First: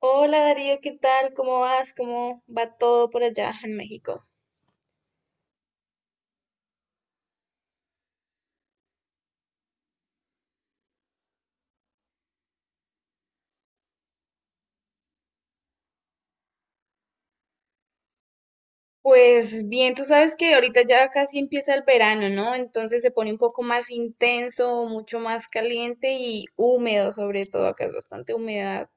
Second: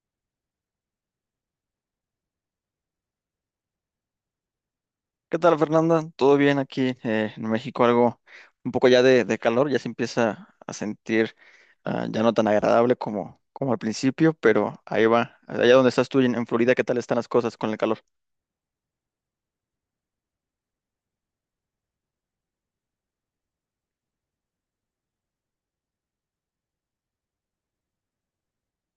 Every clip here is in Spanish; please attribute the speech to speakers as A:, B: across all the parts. A: Hola Darío, ¿qué tal? ¿Cómo vas? ¿Cómo va todo por allá en México?
B: ¿Qué tal, Fernanda? ¿Todo bien aquí en México? Algo un poco ya de calor, ya se empieza a sentir ya no tan agradable como al principio, pero ahí va. Allá donde estás tú en Florida, ¿qué tal están las cosas con el calor?
A: Pues bien, tú sabes que ahorita ya casi empieza el verano, ¿no? Entonces se pone un poco más intenso, mucho más caliente y húmedo, sobre todo, acá es bastante humedad.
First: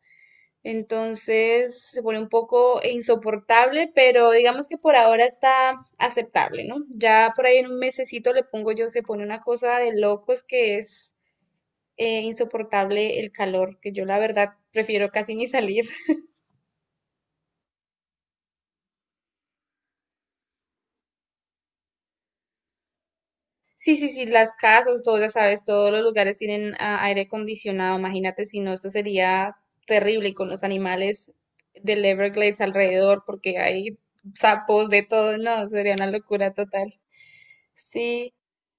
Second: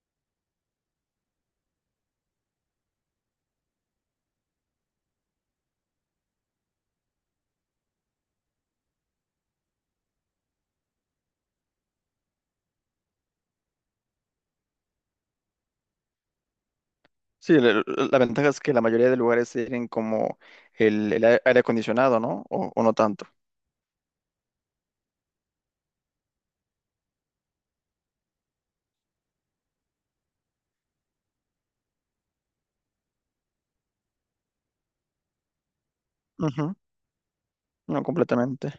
A: Entonces se pone un poco insoportable, pero digamos que por ahora está aceptable, ¿no? Ya por ahí en un mesecito le pongo yo, se pone una cosa de locos que es insoportable el calor, que yo la verdad prefiero casi ni salir.
B: Sí, la ventaja es que la mayoría de lugares tienen como el aire acondicionado, ¿no? O no tanto.
A: Sí, sí, sí, las casas, todo, ya sabes, todos los lugares tienen aire acondicionado. Imagínate si no, esto sería terrible y con los animales del Everglades alrededor, porque hay sapos de todo, no, sería una locura
B: Ujú.
A: total.
B: No,
A: Sí,
B: completamente.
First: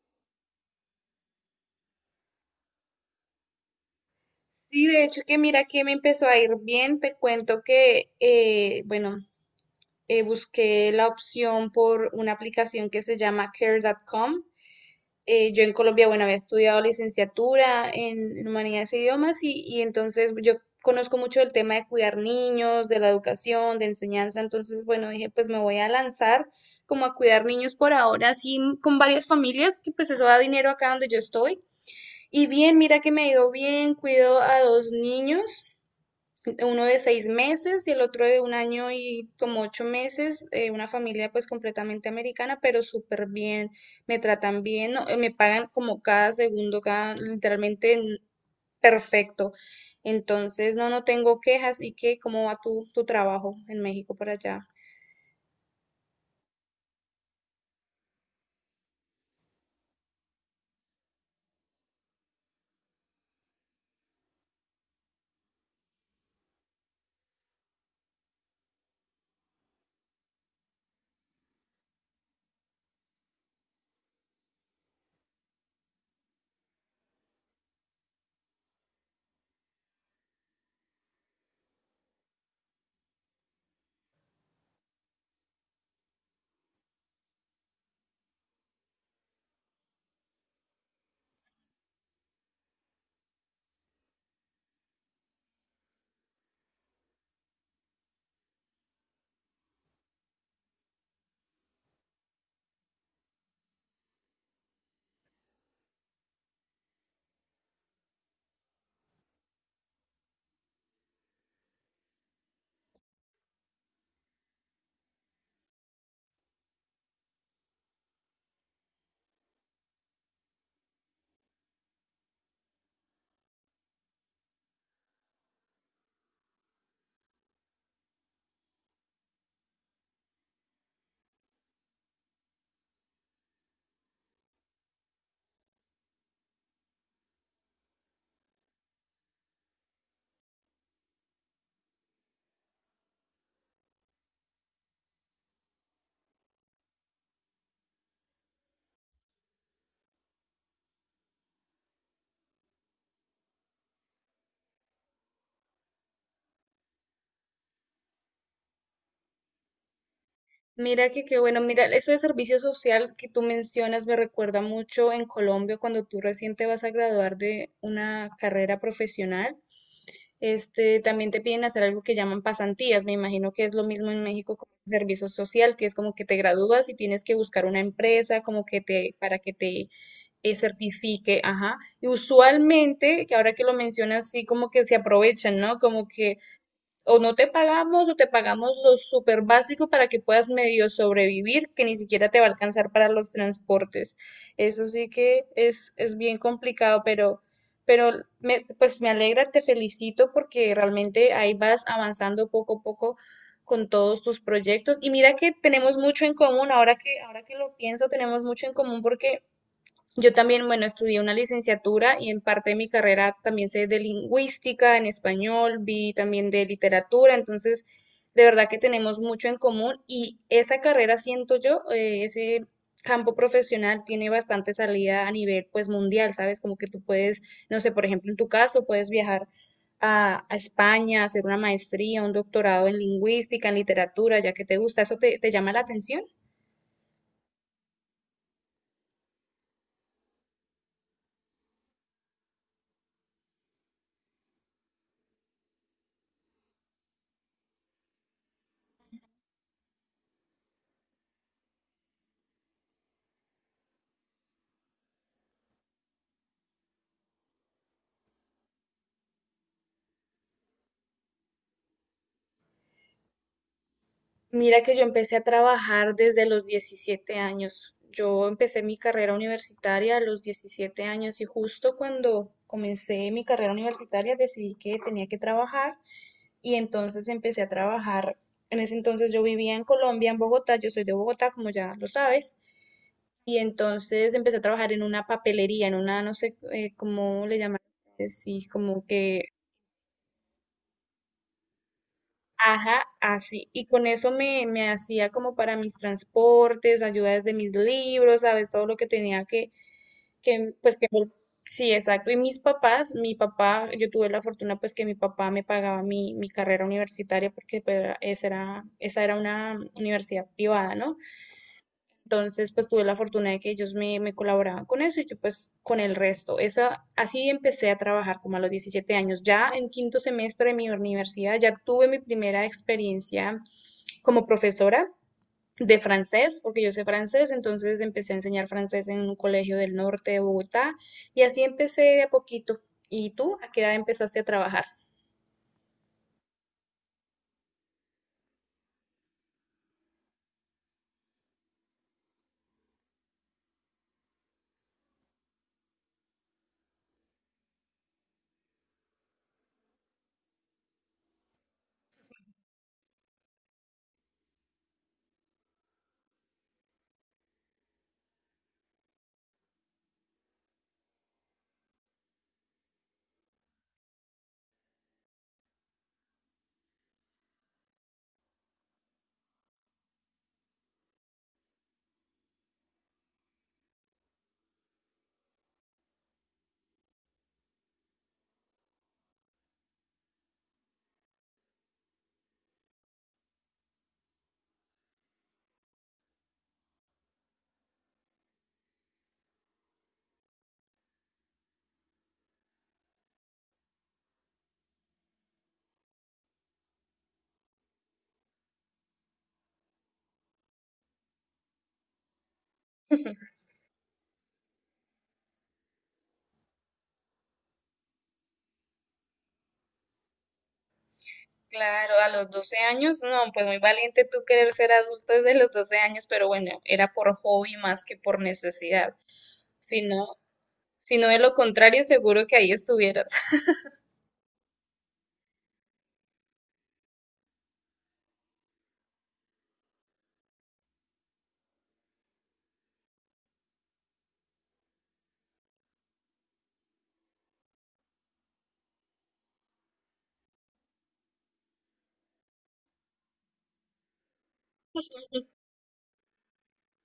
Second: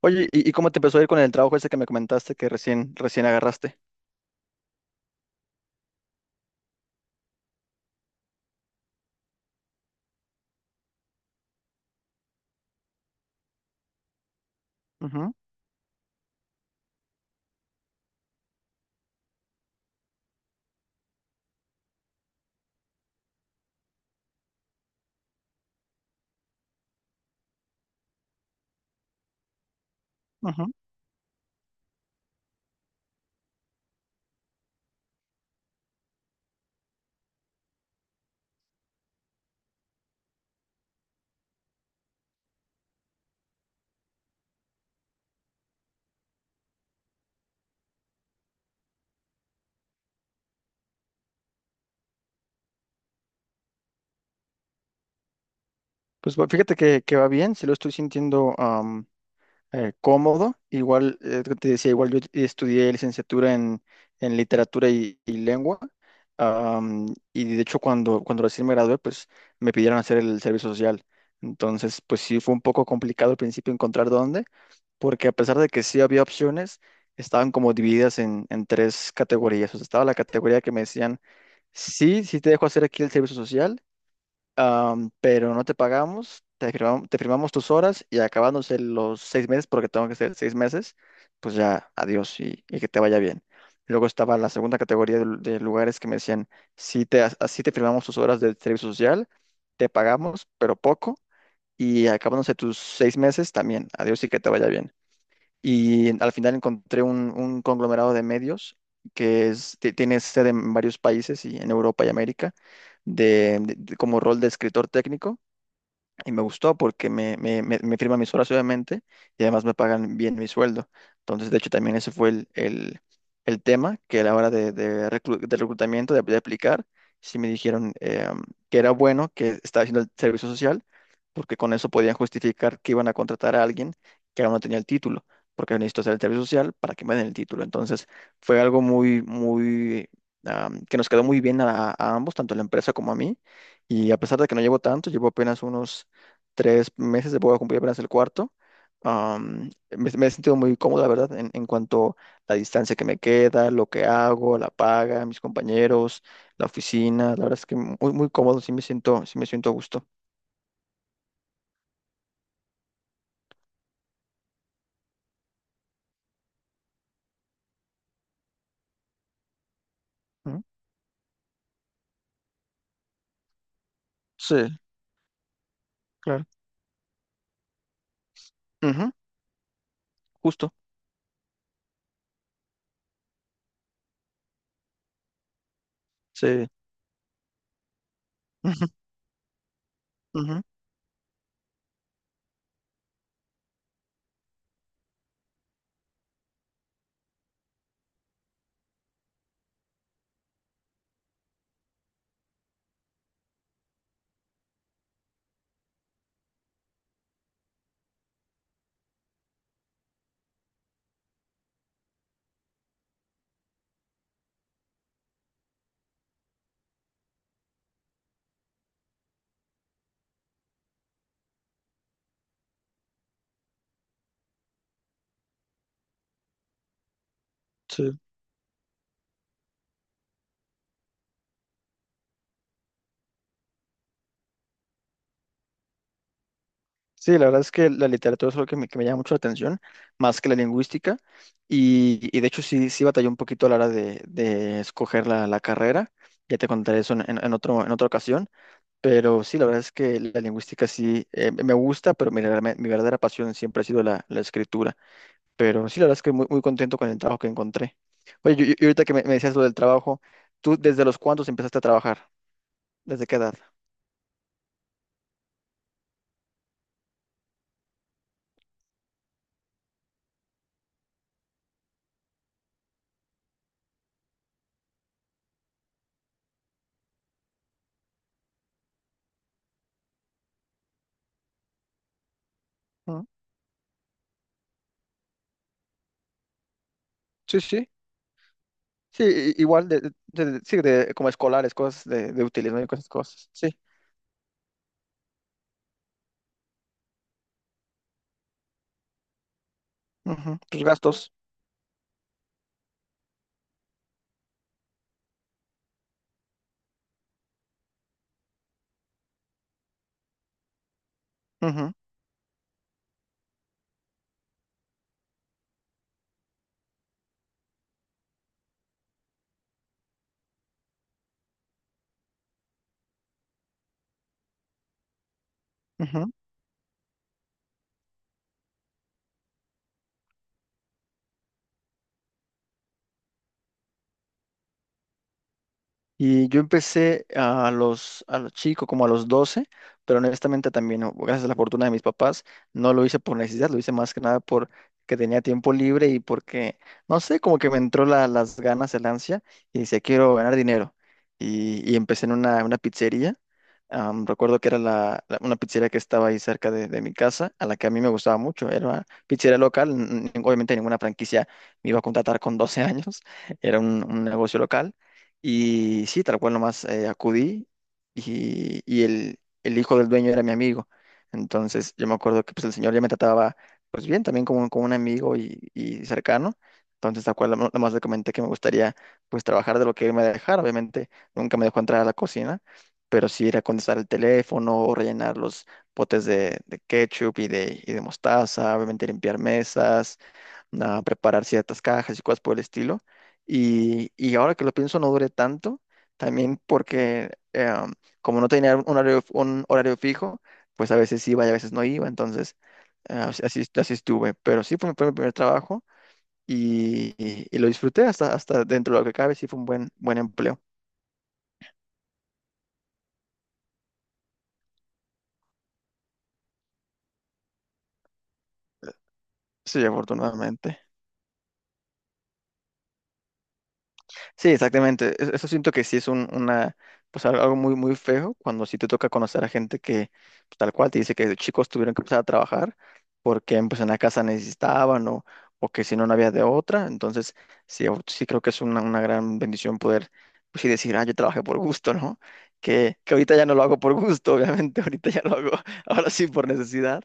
B: Oye, ¿y cómo te empezó a ir con el trabajo ese que me comentaste que recién agarraste?
A: sí, de hecho que mira que me empezó a ir bien, te cuento que, bueno, busqué la opción por una aplicación que se llama Care.com.
B: Ujú,
A: Yo en Colombia, bueno, había estudiado licenciatura en humanidades e idiomas y entonces yo conozco mucho el tema de cuidar niños, de la educación, de enseñanza, entonces, bueno, dije, pues me voy a lanzar como a cuidar niños por ahora, así con varias familias, que pues eso da
B: ujú.
A: dinero acá donde yo estoy. Y bien, mira que me ha ido bien, cuido a dos niños, uno de 6 meses y el otro de 1 año y como 8 meses, una familia pues completamente americana, pero súper bien, me tratan bien, no, me pagan como cada segundo, cada, literalmente perfecto. Entonces, no, no tengo quejas. ¿Y qué? ¿Cómo va tu trabajo en México por allá?
B: Pues bueno, fíjate que va bien, sí lo estoy sintiendo, cómodo. Igual, te decía, igual yo estudié licenciatura en literatura y lengua. am, y de hecho, cuando recién me gradué, pues me pidieron hacer el servicio social. Entonces, pues sí, fue un poco complicado al principio encontrar dónde, porque a pesar de que sí había opciones, estaban como divididas en tres categorías. O sea, estaba la categoría que me decían, sí, sí te dejo hacer aquí el servicio social, pero no te pagamos, te firmamos tus horas y acabándose los 6 meses, porque tengo que ser 6 meses, pues ya, adiós y que te vaya bien. Luego estaba la segunda categoría de lugares que me decían, sí te, así te firmamos tus horas de servicio social, te pagamos, pero poco, y acabándose tus 6 meses también, adiós y que te vaya bien. Y al final encontré un conglomerado de medios que tiene sede en varios países y en Europa y América, como rol de escritor técnico. Y me gustó porque me firman mis horas, obviamente, y además me pagan bien mi sueldo. Entonces, de hecho, también ese fue el tema que a la hora de, de reclutamiento, de aplicar, sí me dijeron que era bueno que estaba haciendo el servicio social, porque con eso podían justificar que iban a contratar a alguien que aún no tenía el título, porque necesito hacer el servicio social para que me den el título. Entonces, fue algo muy, muy, que nos quedó muy bien a ambos, tanto a la empresa como a mí. Y a pesar de que no llevo tanto, llevo apenas unos 3 meses, voy a cumplir apenas el cuarto. Me he sentido muy cómodo, la verdad, en cuanto a la distancia que me queda, lo que hago, la paga, mis compañeros, la oficina. La verdad es que muy, muy cómodo, sí me siento a gusto.
A: Mira que qué bueno, mira, eso de servicio social que tú mencionas me recuerda mucho en Colombia cuando tú recién te vas a graduar de una carrera profesional.
B: Ujú.
A: Este, también te piden hacer algo que llaman pasantías. Me imagino que es lo mismo en
B: Sí,
A: México con servicio social, que es como que te
B: claro.
A: gradúas y tienes que buscar una empresa como que
B: Ujú,
A: para que te
B: justo,
A: certifique, ajá. Y usualmente, que ahora que lo mencionas, sí como que se aprovechan, ¿no? Como que
B: sí.
A: o no te pagamos o te pagamos
B: Ujú,
A: lo súper básico para que puedas
B: ujú,
A: medio sobrevivir, que ni siquiera te va a alcanzar para los transportes. Eso sí que es bien complicado, pero pues me alegra, te felicito porque realmente ahí vas avanzando poco a poco con todos tus proyectos. Y mira que tenemos mucho en común, ahora que lo pienso, tenemos mucho en común porque yo también, bueno, estudié una licenciatura y en parte de mi carrera también sé de lingüística en español, vi también de literatura, entonces de verdad que tenemos mucho en común y esa carrera, siento yo, ese campo profesional tiene bastante salida a nivel pues mundial, ¿sabes? Como que tú puedes, no sé, por
B: sí.
A: ejemplo, en tu caso, puedes viajar a España, hacer una maestría, un doctorado en lingüística, en literatura, ya que te gusta, ¿eso te llama la atención?
B: Sí, la verdad es que la literatura es algo que me llama mucho la atención, más que la lingüística. Y de hecho sí, sí batallé un poquito a la hora de escoger la carrera. Ya te contaré eso en otra ocasión. Pero sí, la verdad es que la lingüística sí, me gusta, pero mi verdadera pasión siempre ha sido la escritura. Pero sí, la verdad es que muy, muy contento con el trabajo que encontré. Oye, y ahorita que me decías lo del trabajo, ¿tú desde los cuántos empezaste a trabajar? ¿Desde qué edad?
A: Mira que yo empecé a trabajar desde los 17 años. Yo empecé mi carrera universitaria a los 17 años y justo cuando comencé mi carrera universitaria decidí que tenía que trabajar y entonces empecé a trabajar. En ese entonces yo vivía en Colombia, en Bogotá, yo soy de Bogotá, como ya lo sabes,
B: Ah,
A: y entonces empecé a trabajar en una papelería, en una, no sé, cómo le
B: sí,
A: llaman,
B: sí,
A: sí, como
B: sí,
A: que
B: igual, de, sí, como escolares, cosas de útiles, ¿no? Y
A: ajá,
B: cosas, cosas,
A: así.
B: sí.
A: Y con eso me hacía como para mis transportes, ayudas de mis libros, ¿sabes? Todo lo que tenía que,
B: Ujú,
A: que
B: tus
A: pues que.
B: gastos.
A: Sí, exacto. Y mis papás, mi papá, yo tuve la fortuna pues que mi papá me pagaba mi carrera universitaria porque pues, esa era una universidad privada, ¿no?
B: Ujú,
A: Entonces, pues tuve la fortuna de que ellos me colaboraban con eso y yo pues con el resto. Esa, así empecé a trabajar como a los 17 años. Ya en quinto semestre de mi universidad ya tuve mi primera experiencia como profesora de
B: ujú.
A: francés, porque yo sé francés, entonces empecé a enseñar francés en un colegio del norte de Bogotá y así empecé de a poquito. ¿Y tú a qué edad empezaste a trabajar?
B: Y yo empecé a los chicos, como a los 12, pero honestamente también, gracias a la fortuna de mis papás, no lo hice por necesidad, lo hice más que nada porque tenía tiempo libre y porque, no sé, como que me entró las ganas, el ansia, y decía, quiero ganar dinero. Y empecé en una pizzería. Recuerdo que era una pizzería que estaba ahí cerca de mi casa, a la que a mí me gustaba mucho. Era una pizzería local, obviamente ninguna franquicia me iba a contratar con 12 años, era un negocio local. Y sí, tal cual nomás, acudí y el hijo del dueño era mi amigo. Entonces yo me acuerdo que pues, el señor ya me trataba pues bien, también como, como un amigo y cercano. Entonces tal cual nomás le comenté que me gustaría pues trabajar de lo que él me dejara. Obviamente nunca me dejó entrar a la cocina, pero sí era contestar el teléfono o rellenar los potes de ketchup y de mostaza, obviamente limpiar mesas, a preparar ciertas cajas y cosas por el estilo. Y ahora que lo pienso, no duré tanto, también porque, como no tenía un horario fijo, pues a veces iba y a veces no iba, entonces, así así estuve. Pero sí fue mi, primer trabajo y lo disfruté hasta dentro de lo que cabe, sí fue un buen, buen empleo.
A: Claro, a los 12 años, no, pues muy valiente tú querer ser adulto desde los 12 años, pero bueno, era por hobby más que por necesidad.
B: Sí,
A: Si no,
B: afortunadamente.
A: si no de lo contrario, seguro que ahí estuvieras.
B: Sí, exactamente. Eso siento que sí es un, una, pues al- algo muy, muy feo cuando sí te toca conocer a gente que pues, tal cual te dice que de chicos tuvieron que empezar a trabajar porque pues en la casa necesitaban, o que si no, no había de otra. Entonces, sí, sí creo que es una gran bendición poder pues sí decir, ah, yo trabajé por gusto, ¿no? Que ahorita ya no lo hago por gusto, obviamente, ahorita ya lo hago ahora sí por necesidad.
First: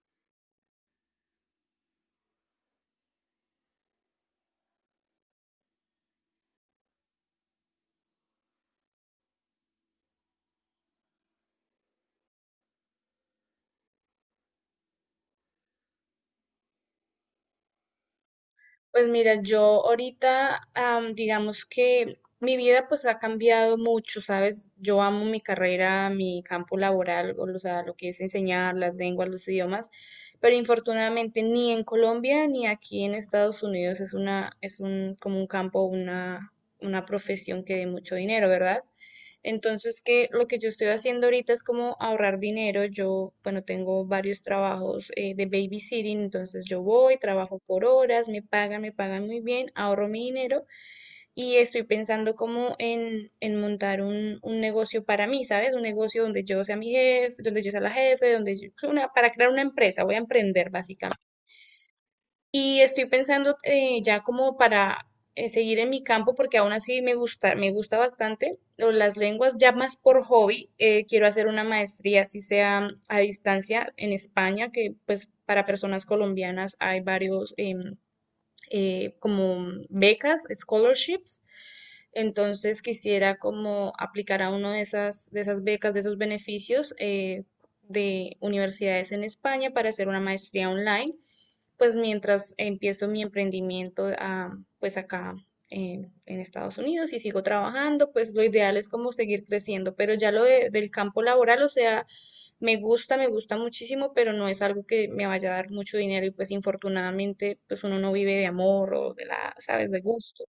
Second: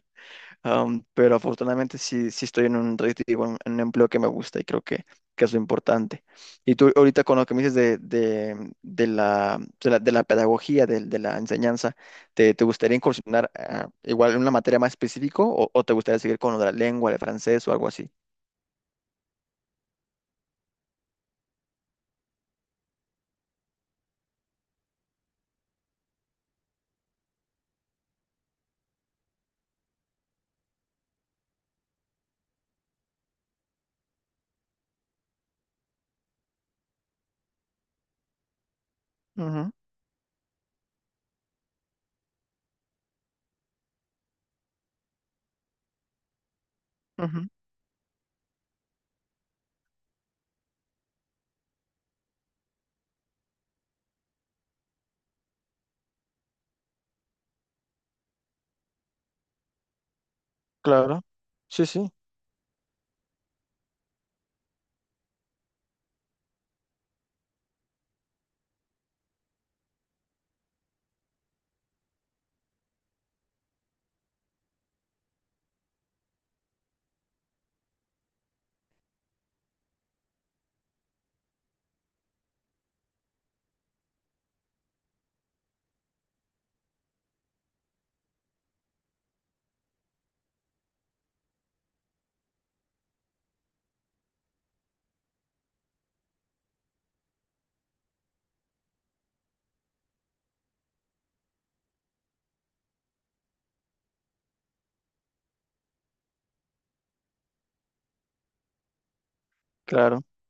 B: Pero afortunadamente sí, estoy en un red- digo, en un empleo que me gusta y creo que es lo importante. Y tú ahorita con lo que me dices de, de la pedagogía, de la enseñanza, ¿te gustaría incursionar, igual en una materia más específica o te gustaría seguir con lo de la lengua, el francés o algo así?
A: Pues mira, yo ahorita, digamos que mi vida pues ha cambiado mucho, ¿sabes? Yo amo mi carrera, mi campo laboral, o sea, lo que es enseñar las lenguas, los idiomas, pero infortunadamente ni en Colombia ni aquí en Estados Unidos es una, es un, como un campo, una profesión que dé mucho dinero, ¿verdad?
B: Ujú,
A: Entonces, que lo que yo estoy haciendo ahorita es como ahorrar dinero. Yo, bueno, tengo varios trabajos de babysitting, entonces yo voy,
B: ujú,
A: trabajo por horas, me pagan muy bien, ahorro mi dinero y estoy pensando como en montar un negocio para mí, ¿sabes? Un negocio donde yo sea mi jefe, donde yo sea la jefe, para crear una empresa, voy a emprender básicamente.
B: claro, sí, sí,
A: Y estoy pensando ya como para seguir en mi campo, porque aún así me gusta bastante las lenguas, ya más por hobby. Quiero hacer una maestría, así sea a distancia, en España, que pues para personas colombianas hay varios como becas, scholarships. Entonces quisiera como aplicar a una de esas becas, de esos beneficios de universidades en España para hacer una maestría online pues mientras empiezo mi emprendimiento a pues acá en Estados Unidos y sigo trabajando, pues lo ideal es como seguir creciendo, pero ya lo del campo laboral, o sea, me gusta muchísimo, pero no es algo que me vaya a dar mucho dinero y pues infortunadamente pues uno no vive de amor o sabes, de
B: claro,
A: gusto.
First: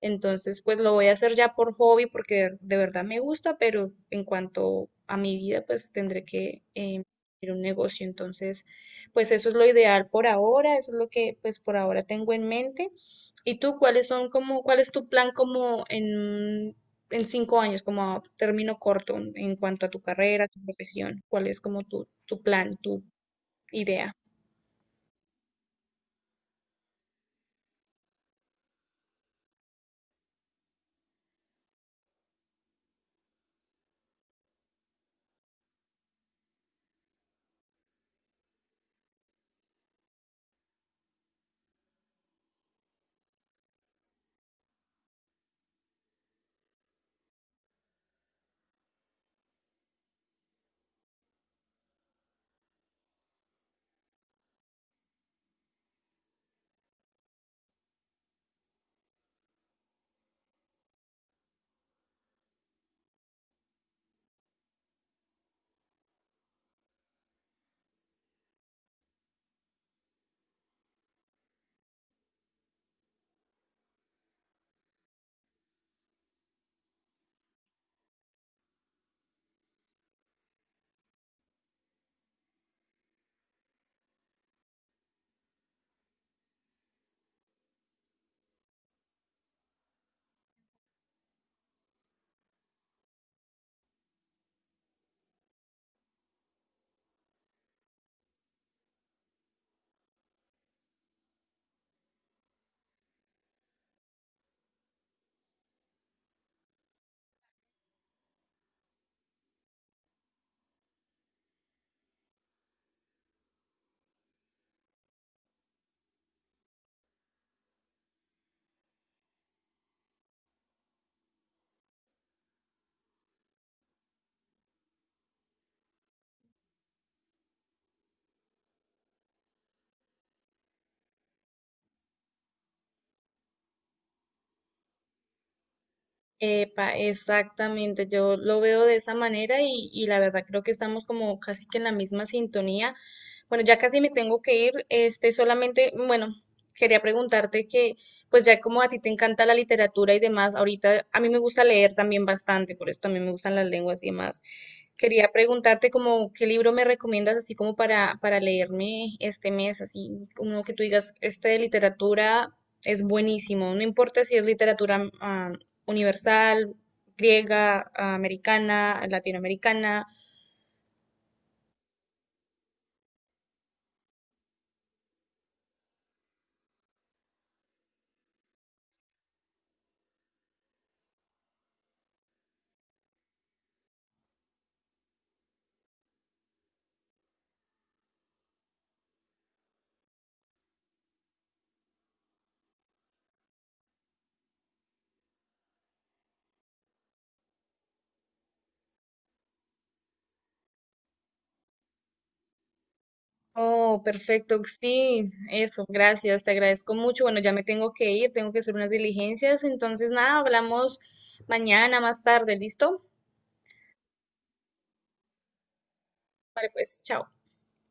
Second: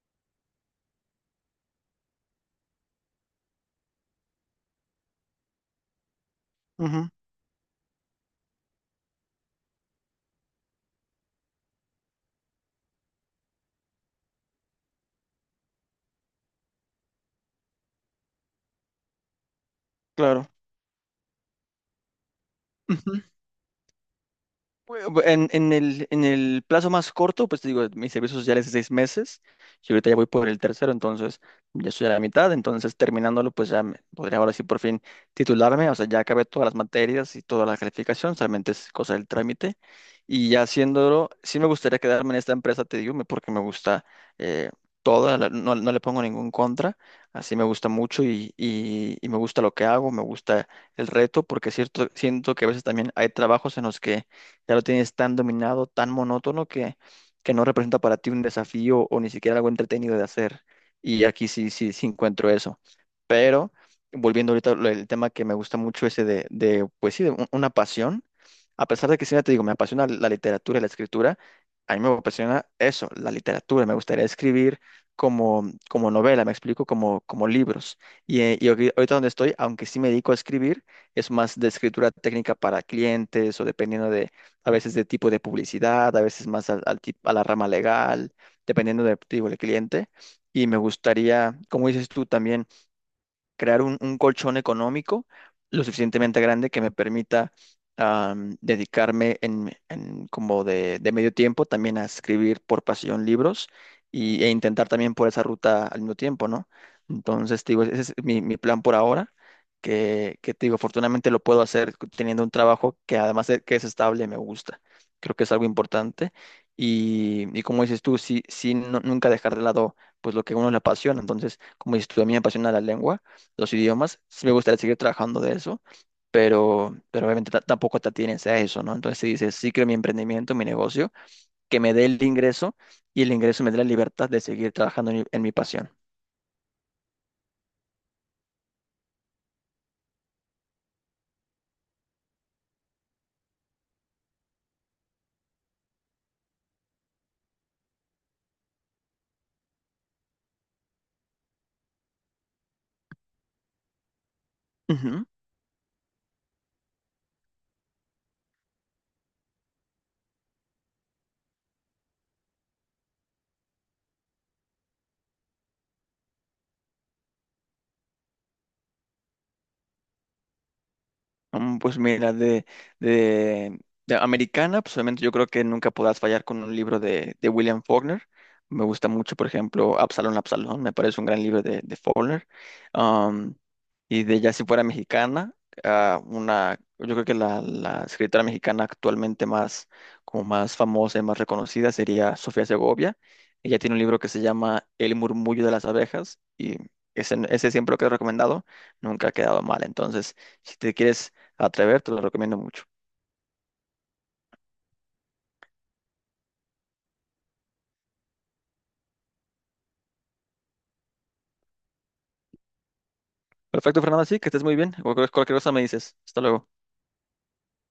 A: Entonces, pues lo voy a hacer ya por hobby porque de verdad me gusta, pero en cuanto a mi vida, pues tendré que
B: ujú,
A: ir a un negocio. Entonces, pues eso es lo ideal por ahora, eso es lo que pues por ahora tengo en mente. ¿Y tú cuáles son cuál es tu plan como en 5 años, como a término corto en cuanto a tu carrera,
B: claro.
A: tu profesión? ¿Cuál es como tu plan, tu idea?
B: Bueno, pues, en el plazo más corto, pues te digo, mi servicio social es de 6 meses, yo ahorita ya voy por el tercero, entonces ya estoy a la mitad, entonces terminándolo, pues ya podría ahora sí por fin titularme, o sea, ya acabé todas las materias y toda la calificación, solamente es cosa del trámite, y ya haciéndolo, sí me gustaría quedarme en esta empresa, te digo, porque me gusta, eh, toda, no, no le pongo ningún contra, así me gusta mucho y me gusta lo que hago, me gusta el reto, porque es cierto, siento que a veces también hay trabajos en los que ya lo tienes tan dominado, tan monótono que no representa para ti un desafío o ni siquiera algo entretenido de hacer. Y aquí sí, sí, sí encuentro eso. Pero volviendo ahorita al el tema que me gusta mucho ese pues sí, una pasión, a pesar de que siempre te digo, me apasiona la literatura y la escritura, a mí me apasiona eso, la literatura, me gustaría escribir como, como novela, me explico, como, como libros. Y, ahorita donde estoy, aunque sí me dedico a escribir, es más de escritura técnica para clientes o dependiendo a veces de tipo de publicidad, a veces más a la rama legal, dependiendo el cliente. Y me gustaría, como dices tú también, crear un colchón económico lo suficientemente grande que me permita, dedicarme en como de medio tiempo también a escribir por pasión libros y, e intentar también por esa ruta al mismo tiempo, ¿no? Entonces, te digo, ese es mi plan por ahora, que te digo, afortunadamente lo puedo hacer teniendo un trabajo que además de que es estable, me gusta. Creo que es algo importante. Y como dices tú, sí, sí, nunca dejar de lado pues lo que a uno le apasiona. Entonces, como dices tú, a mí me apasiona la lengua, los idiomas. Sí me gustaría seguir trabajando de eso, pero obviamente tampoco te atienes a eso, ¿no? Entonces, si dices, sí creo mi emprendimiento, mi negocio, que me dé el ingreso y el ingreso me dé la libertad de seguir trabajando en mi pasión.
A: Epa, exactamente, yo lo veo de esa manera y la verdad creo que estamos como casi que en la misma sintonía. Bueno, ya casi me tengo que ir, este, solamente, bueno, quería preguntarte que, pues ya como a ti te encanta la literatura y demás, ahorita a mí me gusta leer también bastante, por eso también me gustan las lenguas y demás.
B: Ujú.
A: Quería preguntarte como qué libro me recomiendas así como para leerme este mes, así uno que tú digas, este de literatura es buenísimo, no importa si es literatura universal, griega, americana, latinoamericana.
B: Pues mira, de, de americana, pues obviamente yo creo que nunca podrás fallar con un libro de William Faulkner. Me gusta mucho, por ejemplo, Absalón, Absalón, me parece un gran libro de Faulkner. Y de ya si fuera mexicana, ah, una, yo creo que la escritora mexicana actualmente más, como más famosa y más reconocida sería Sofía Segovia. Ella tiene un libro que se llama El murmullo de las abejas y ese siempre lo que he recomendado, nunca ha quedado mal. Entonces, si te quieres atrever, te lo recomiendo mucho.
A: Oh, perfecto, sí, eso, gracias, te agradezco mucho. Bueno, ya me tengo que ir, tengo que hacer unas diligencias, entonces nada, hablamos mañana más tarde, ¿listo?
B: Perfecto, Fernando, sí, que estés muy bien. Cualquier cosa me dices. Hasta
A: Vale,
B: luego.
A: pues, chao.